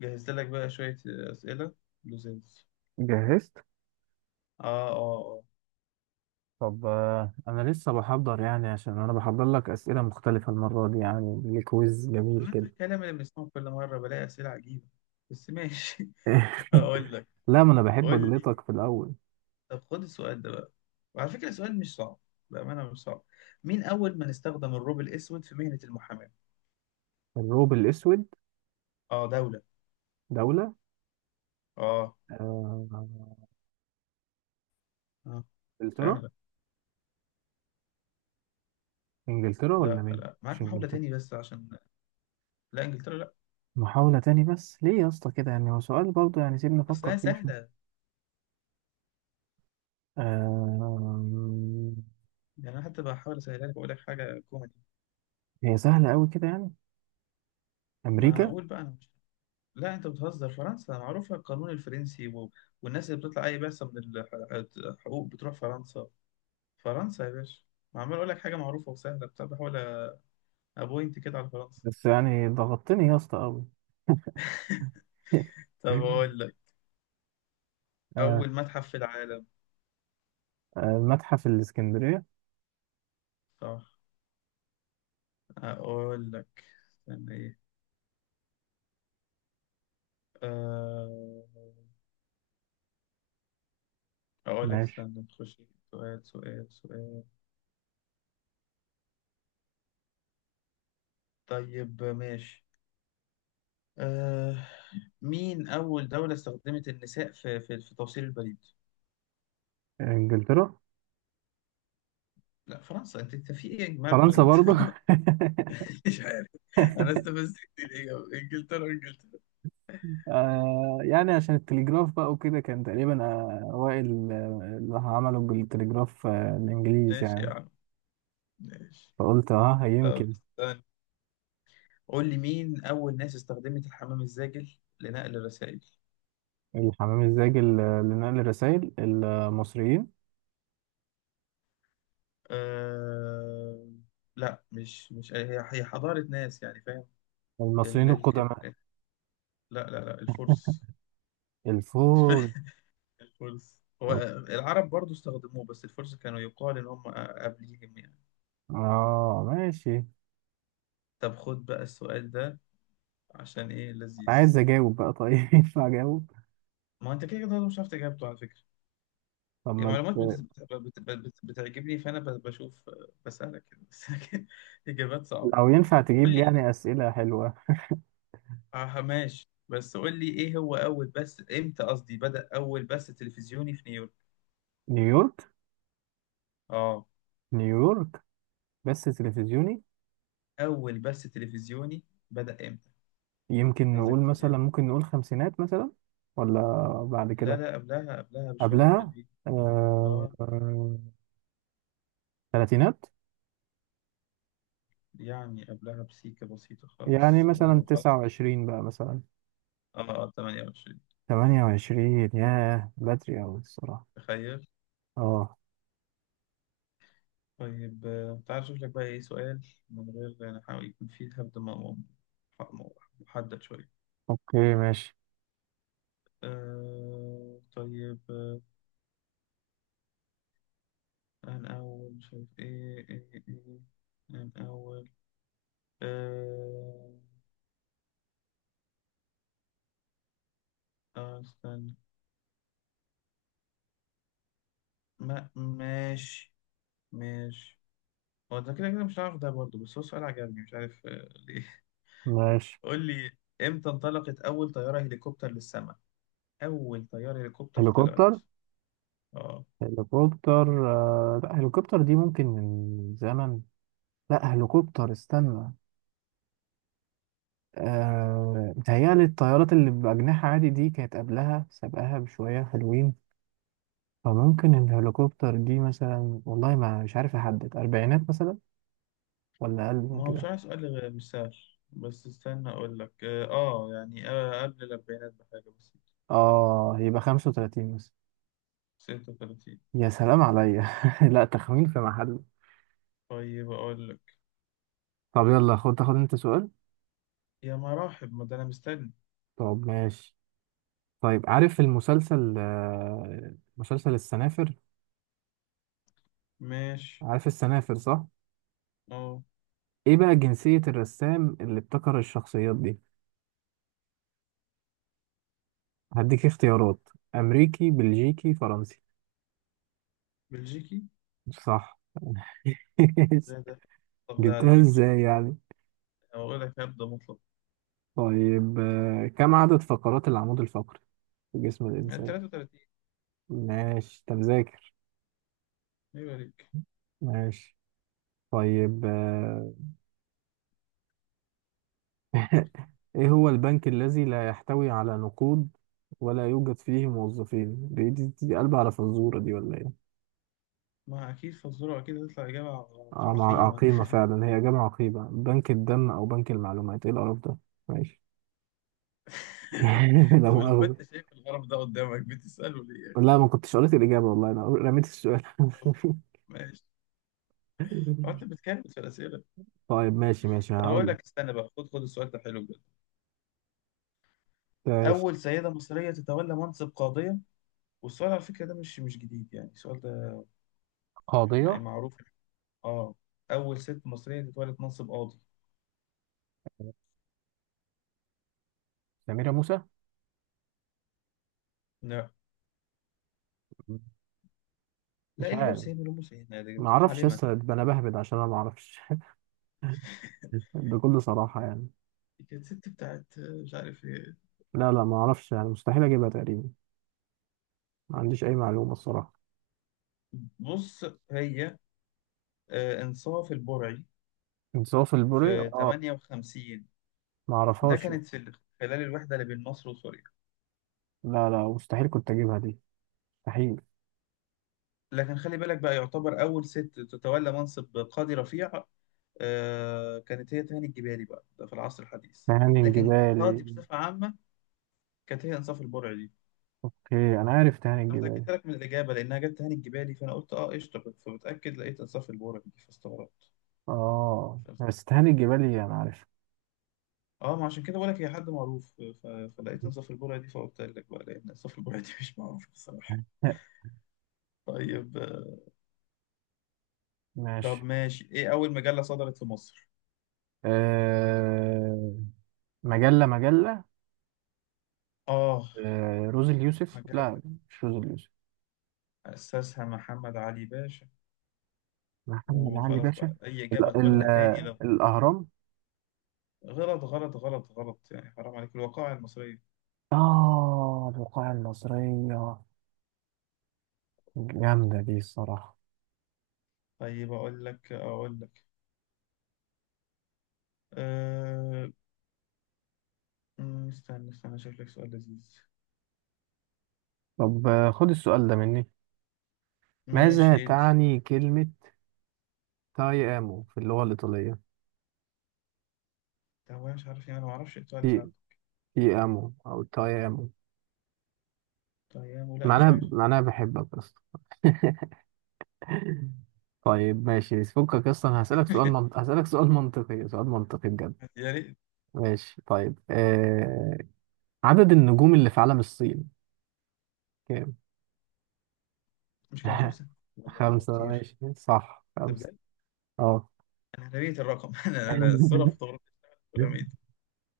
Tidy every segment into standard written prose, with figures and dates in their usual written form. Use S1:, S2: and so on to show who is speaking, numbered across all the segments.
S1: جهزت لك بقى شوية أسئلة لزاز.
S2: جهزت.
S1: آه. آه.
S2: طب، انا لسه بحضر يعني، عشان انا بحضر لك اسئله مختلفه المره دي، يعني ليه كويز
S1: آه،
S2: جميل
S1: أنت
S2: كده.
S1: الكلام اللي بنسمعه كل مرة بلاقي أسئلة عجيبة، بس ماشي. هقول لك.
S2: لا، ما انا بحب
S1: قول لي.
S2: اجلطك في الاول.
S1: طب خد السؤال ده بقى، وعلى فكرة السؤال مش صعب، بأمانة مش صعب. مين أول من استخدم الروب الأسود في مهنة المحاماة؟
S2: الروب الاسود.
S1: آه، دولة.
S2: دوله.
S1: آه.
S2: آه،
S1: آه.
S2: انجلترا.
S1: سهلة.
S2: انجلترا ولا
S1: لا
S2: مين؟
S1: لا،
S2: مش
S1: معاك محاولة
S2: انجلترا؟
S1: تاني بس عشان. لا، إنجلترا لا.
S2: محاوله تاني، بس ليه يا اسطى كده؟ يعني هو سؤال برضه، يعني سيبني افكر
S1: أصلها
S2: فيه شويه.
S1: سهلة.
S2: آه،
S1: يعني أنا حتى بحاول أسهلها لك وأقول لك حاجة كوميدي.
S2: هي سهله قوي كده يعني؟
S1: ما
S2: امريكا.
S1: أقول بقى أنا. لا انت بتهزر، فرنسا معروفه، القانون الفرنسي، و... والناس اللي بتطلع اي بعثه من الحقوق بتروح فرنسا. فرنسا يا باشا. ما عمال اقول لك حاجه معروفه وسهله، بتاع بحاول ابوينت كده على فرنسا.
S2: بس يعني ضغطتني يا اسطى قوي.
S1: طب اقول لك،
S2: آه،
S1: اول متحف في العالم.
S2: متحف الاسكندريه.
S1: صح. اقول لك استنى ايه. أه... اقول لك
S2: ماشي.
S1: استنى نخش سؤال سؤال سؤال. طيب ماشي. أه... مين اول دوله استخدمت النساء في توصيل البريد؟
S2: انجلترا.
S1: لا، فرنسا. انت في ايه يا جماعه؟
S2: فرنسا برضو.
S1: مش عارف. انا استفزت كتير، ايه؟ انجلترا انجلترا.
S2: يعني عشان التليجراف بقى وكده، كان تقريبا اوائل، اللي عملوا بالتليجراف الانجليز
S1: ماشي يا
S2: يعني.
S1: عم، ماشي.
S2: فقلت اه،
S1: طب
S2: يمكن.
S1: استنى، قول لي، مين اول ناس استخدمت الحمام الزاجل لنقل الرسائل؟
S2: الحمام الزاجل، لنقل الرسائل، المصريين.
S1: أه... لا، مش هي حضارة ناس، يعني فاهم. ال...
S2: المصريين
S1: ال...
S2: القدماء.
S1: ال... لا لا لا، الفرس.
S2: الفور.
S1: الفرس هو. العرب برضو استخدموه، بس الفرس كانوا يقال ان هم قبليهم يعني.
S2: اه، ماشي.
S1: طب خد بقى السؤال ده، عشان ايه لذيذ.
S2: عايز اجاوب بقى، طيب؟ ينفع اجاوب؟
S1: ما هو انت كده كده مش عارف اجابته على فكرة.
S2: طب
S1: هي
S2: ما
S1: معلومات
S2: انت،
S1: بتعجبني، فانا بشوف بسألك كده بس، لكن اجابات صعبه.
S2: لو ينفع
S1: قول
S2: تجيب
S1: لي.
S2: لي يعني اسئله حلوه.
S1: اه ماشي، بس قول لي ايه هو اول بث، امتى قصدي بدأ اول بث تلفزيوني في نيويورك؟
S2: نيويورك.
S1: اه.
S2: نيويورك، بس تلفزيوني؟
S1: اول بث تلفزيوني، بدأ امتى؟
S2: يمكن نقول
S1: عايزك.
S2: مثلا، ممكن نقول خمسينات مثلا؟ ولا بعد
S1: لا
S2: كده؟
S1: لا، قبلها قبلها بشويه
S2: قبلها.
S1: حلوين.
S2: آه،
S1: اه،
S2: آه، تلاتينات.
S1: يعني قبلها بسيكه بسيطه
S2: يعني
S1: خالص
S2: مثلا تسعة
S1: وخلاص.
S2: وعشرين بقى مثلا.
S1: اه، 28.
S2: 28؟ ياه، بدري أوي الصراحة.
S1: تخيل.
S2: اه.
S1: طيب، تعال أشوف لك بقى إيه سؤال، من غير نحاول يكون فيه هبد، م- محدد شوية.
S2: اوكي ماشي.
S1: أه طيب آه، أنا أول شايف إيه إيه إيه. أنا أول. أه آه، استنى. ما ماشي ماشي. هو ده كده كده مش عارف، ده برضه بس هو سؤال عجبني، مش عارف ليه.
S2: ماشي.
S1: قول لي. إمتى انطلقت أول طيارة هليكوبتر للسماء؟ أول طيارة هليكوبتر طلعت.
S2: هليكوبتر.
S1: آه.
S2: هليكوبتر. لا، هليكوبتر دي ممكن من زمن. لا، هليكوبتر، استنى. متهيألي الطيارات اللي بأجنحة عادي دي كانت قبلها، سابقاها بشوية حلوين. فممكن الهليكوبتر دي مثلا، والله ما مش عارف أحدد، أربعينات مثلا؟ ولا أقل من
S1: ما هو
S2: كده؟
S1: بصراحة سؤال مش سهل. بس استنى أقول لك، قبل الأربعينات بحاجة بسيطة.
S2: يبقى 35 مثلا.
S1: 36.
S2: يا سلام عليا. لا، تخمين في محله.
S1: طيب أقول لك.
S2: طب يلا، خد، تاخد أنت سؤال.
S1: يا مراحب، ما ده أنا مستني.
S2: طب ماشي. طيب، عارف المسلسل، مسلسل السنافر؟
S1: ماشي.
S2: عارف السنافر صح؟
S1: أه،
S2: إيه بقى جنسية الرسام اللي ابتكر الشخصيات دي؟ هديك اختيارات: أمريكي، بلجيكي، فرنسي.
S1: بلجيكي.
S2: صح.
S1: ده ده طب ده على
S2: جبتها
S1: فكرة،
S2: ازاي يعني؟
S1: أقول لك هبدأ مطلق.
S2: طيب، كم عدد فقرات العمود الفقري في جسم
S1: يعني
S2: الإنسان؟
S1: 33.
S2: ماشي، أنت مذاكر.
S1: أيوة ليك.
S2: ماشي. طيب. إيه هو البنك الذي لا يحتوي على نقود ولا يوجد فيه موظفين؟ دي قلبة على فزورة دي ولا إيه؟
S1: ما أكيد فزورة، أكيد هتطلع إجابة
S2: مع
S1: عقيمة.
S2: عقيمة فعلا، هي جامعة عقيمة، بنك الدم أو بنك المعلومات، إيه القرف ده؟ ماشي. لا
S1: طب لو
S2: مؤاخذة.
S1: أنت شايف القرف ده قدامك بتسأله ليه يا أخي؟
S2: لا، ما كنتش قريت الإجابة والله، أنا رميت السؤال.
S1: طب ماشي. هو أنت بتكلم في الأسئلة.
S2: طيب. ماشي ماشي،
S1: طب أقول
S2: هقول لك.
S1: لك، استنى بقى، خد السؤال ده حلو.
S2: ماشي.
S1: أول سيدة مصرية تتولى منصب قاضية، والسؤال على فكرة ده مش جديد، يعني السؤال ده يعني
S2: قاضية.
S1: معروف. آه. أول ست مصرية تتولى منصب قاضي.
S2: سميرة موسى.
S1: لا. لا، إيه
S2: مش
S1: اللي جاب
S2: عارف،
S1: سيدنا لأم سيدنا، دي
S2: ما
S1: كانت
S2: اعرفش يا
S1: عالمة.
S2: اسطى، ده انا بهبد عشان انا ما اعرفش. بكل صراحة يعني.
S1: دي كانت ست بتاعت مش عارف إيه.
S2: لا لا، ما اعرفش يعني، مستحيل اجيبها تقريبا. ما عنديش اي معلومة الصراحة.
S1: بص. هي، إنصاف البرعي.
S2: انصاف البوري.
S1: في
S2: اه،
S1: 58.
S2: ما
S1: ده
S2: اعرفهاش.
S1: كانت في خلال الوحدة اللي بين مصر وسوريا.
S2: لا لا، مستحيل كنت اجيبها دي، مستحيل.
S1: لكن خلي بالك بقى، يعتبر أول ست تتولى منصب قاضي رفيع كانت هي تهاني الجبالي بقى، ده في العصر الحديث.
S2: تهاني
S1: لكن
S2: الجبالي.
S1: قاضي بصفة عامة كانت هي إنصاف البرعي دي.
S2: اوكي، انا عارف تهاني
S1: أنا
S2: الجبالي.
S1: متأكدت لك من الإجابة لأنها جت تهاني الجبالي، فأنا قلت أه قشطة، فبتأكد لقيت إنصاف البرعي دي فاستغربت.
S2: اه، بس تهاني الجبالي انا عارف.
S1: أه، ما عشان كده بقول لك هي حد معروف. فلقيت إنصاف البرعي دي، فقلت لك بقى لأن إنصاف البرعي دي مش معروف بصراحة. طيب آه، طب
S2: ماشي.
S1: ماشي، إيه أول مجلة صدرت في مصر؟
S2: آه... مجلة، مجلة.
S1: آه،
S2: روز اليوسف؟
S1: مجلة
S2: لا، مش روز اليوسف.
S1: أسسها محمد علي باشا،
S2: محمد علي
S1: وخلاص
S2: باشا.
S1: بقى أي
S2: ال
S1: إجابة
S2: ال
S1: تقولها تاني.
S2: الأهرام
S1: غلط غلط غلط غلط، يعني حرام عليك، الوقائع المصرية.
S2: الوقاية المصرية. جامدة دي الصراحة.
S1: طيب أقول لك أقول لك. أه... أمم، استنى استنى أشوف لك سؤال لذيذ.
S2: طب، خد السؤال ده مني. ماذا
S1: ماشي، إدي.
S2: تعني كلمة تايامو في اللغة الإيطالية؟
S1: طب أنا مش عارف، يعني أنا ما أعرفش إيه السؤال ساعات.
S2: تي تيامو أو تايامو.
S1: طيب، ولا مش
S2: معناها
S1: عارف.
S2: معناها بحبك أصلا. طيب ماشي، فكك أصلا. هسألك سؤال منطقي، سؤال منطقي بجد.
S1: يا ريت.
S2: ماشي. طيب. عدد النجوم اللي في علم الصين كام؟
S1: مش كانوا خمسة؟ ولا كانوا
S2: خمسة؟
S1: كتير؟
S2: ماشي صح،
S1: ده
S2: خمسة.
S1: بجد؟
S2: اه.
S1: أنا رميت الرقم. أنا الصورة في فوتوغرافية. رميت.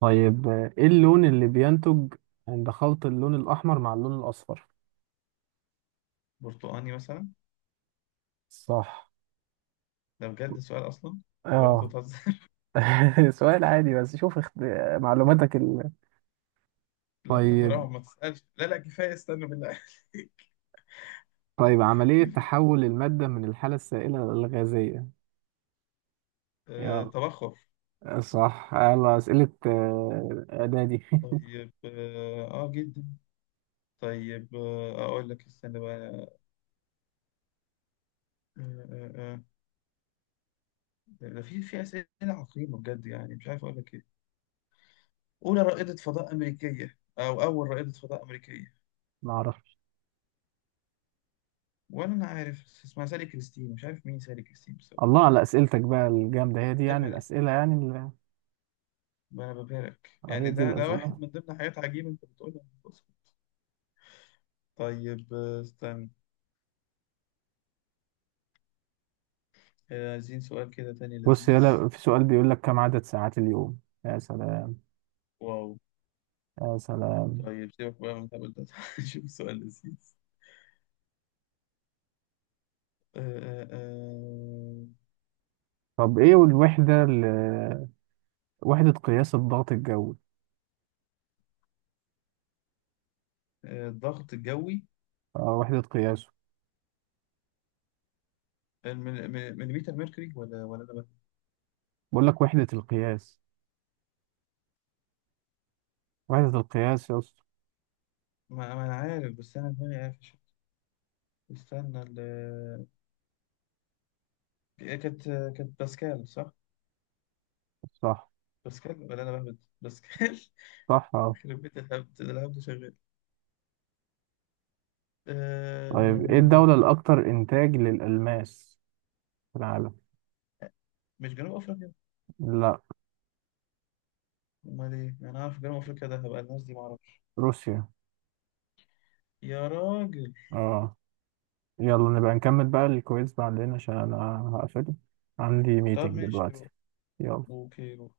S2: طيب، ايه اللون اللي بينتج عند خلط اللون الأحمر مع اللون الأصفر؟
S1: برتقاني مثلا.
S2: صح.
S1: ده بجد السؤال أصلا؟ ولا أنت
S2: اه.
S1: بتهزر؟
S2: سؤال عادي، بس شوف معلوماتك.
S1: لا ده
S2: طيب.
S1: حرام، ما تسألش، لا لا كفاية، استنى بالله عليك.
S2: طيب، عملية
S1: كفاية.
S2: تحول المادة من الحالة السائلة للغازية. يلا.
S1: تبخر.
S2: صح، يلا أسئلة إعدادي.
S1: طيب، اه، جدا. طيب، اقول لك استنى بقى. آه، آه. ده في اسئله عقيمه بجد، يعني مش عارف اقول لك ايه. اولى رائده فضاء امريكيه، او اول رائده فضاء امريكيه.
S2: معرفش.
S1: وانا ما عارف اسمها، سالي كريستين، مش عارف مين سالي كريستين بس.
S2: الله على أسئلتك بقى الجامدة، هي دي
S1: عيب
S2: يعني
S1: عليك.
S2: الأسئلة، يعني.
S1: ما انا ببهرك
S2: هي
S1: يعني،
S2: دي
S1: ده
S2: الأسئلة.
S1: واحد من ضمن حاجات عجيبه انت بتقولها. بص. استنى، عايزين سؤال كده تاني
S2: بص
S1: لذيذ.
S2: يلا، في سؤال بيقول لك كم عدد ساعات اليوم. يا سلام.
S1: واو.
S2: يا سلام.
S1: طيب سيبك بقى من الهبل ده، شوف سؤال لذيذ. آه، آه، آه.
S2: طب ايه الوحدة، وحدة قياس الضغط الجوي؟
S1: الضغط الجوي.
S2: اه، وحدة قياسه.
S1: مليمتر ميركوري، ولا انا
S2: بقول لك وحدة القياس. وحدة القياس يا اسطى.
S1: ما انا عارف، بس انا دماغي قافش. استنى ال آه، كانت، كانت باسكال صح؟
S2: صح.
S1: باسكال، ولا انا بهبد؟ باسكال.
S2: صح. اه.
S1: يخرب بيت الهبد ده، الهبد شغال.
S2: طيب، ايه
S1: آه،
S2: الدولة الأكثر إنتاج للألماس في العالم؟
S1: مش جنوب افريقيا؟
S2: لا.
S1: امال ايه؟ انا عارف جنوب افريقيا، ده هبقى الناس دي ما اعرفش.
S2: روسيا.
S1: يا راجل.
S2: اه. يلا، نبقى نكمل بقى الكويز بعدين، عشان انا هقفل، عندي
S1: طب
S2: ميتنج
S1: ماشي، روح.
S2: دلوقتي. يلا.
S1: اوكي، روح.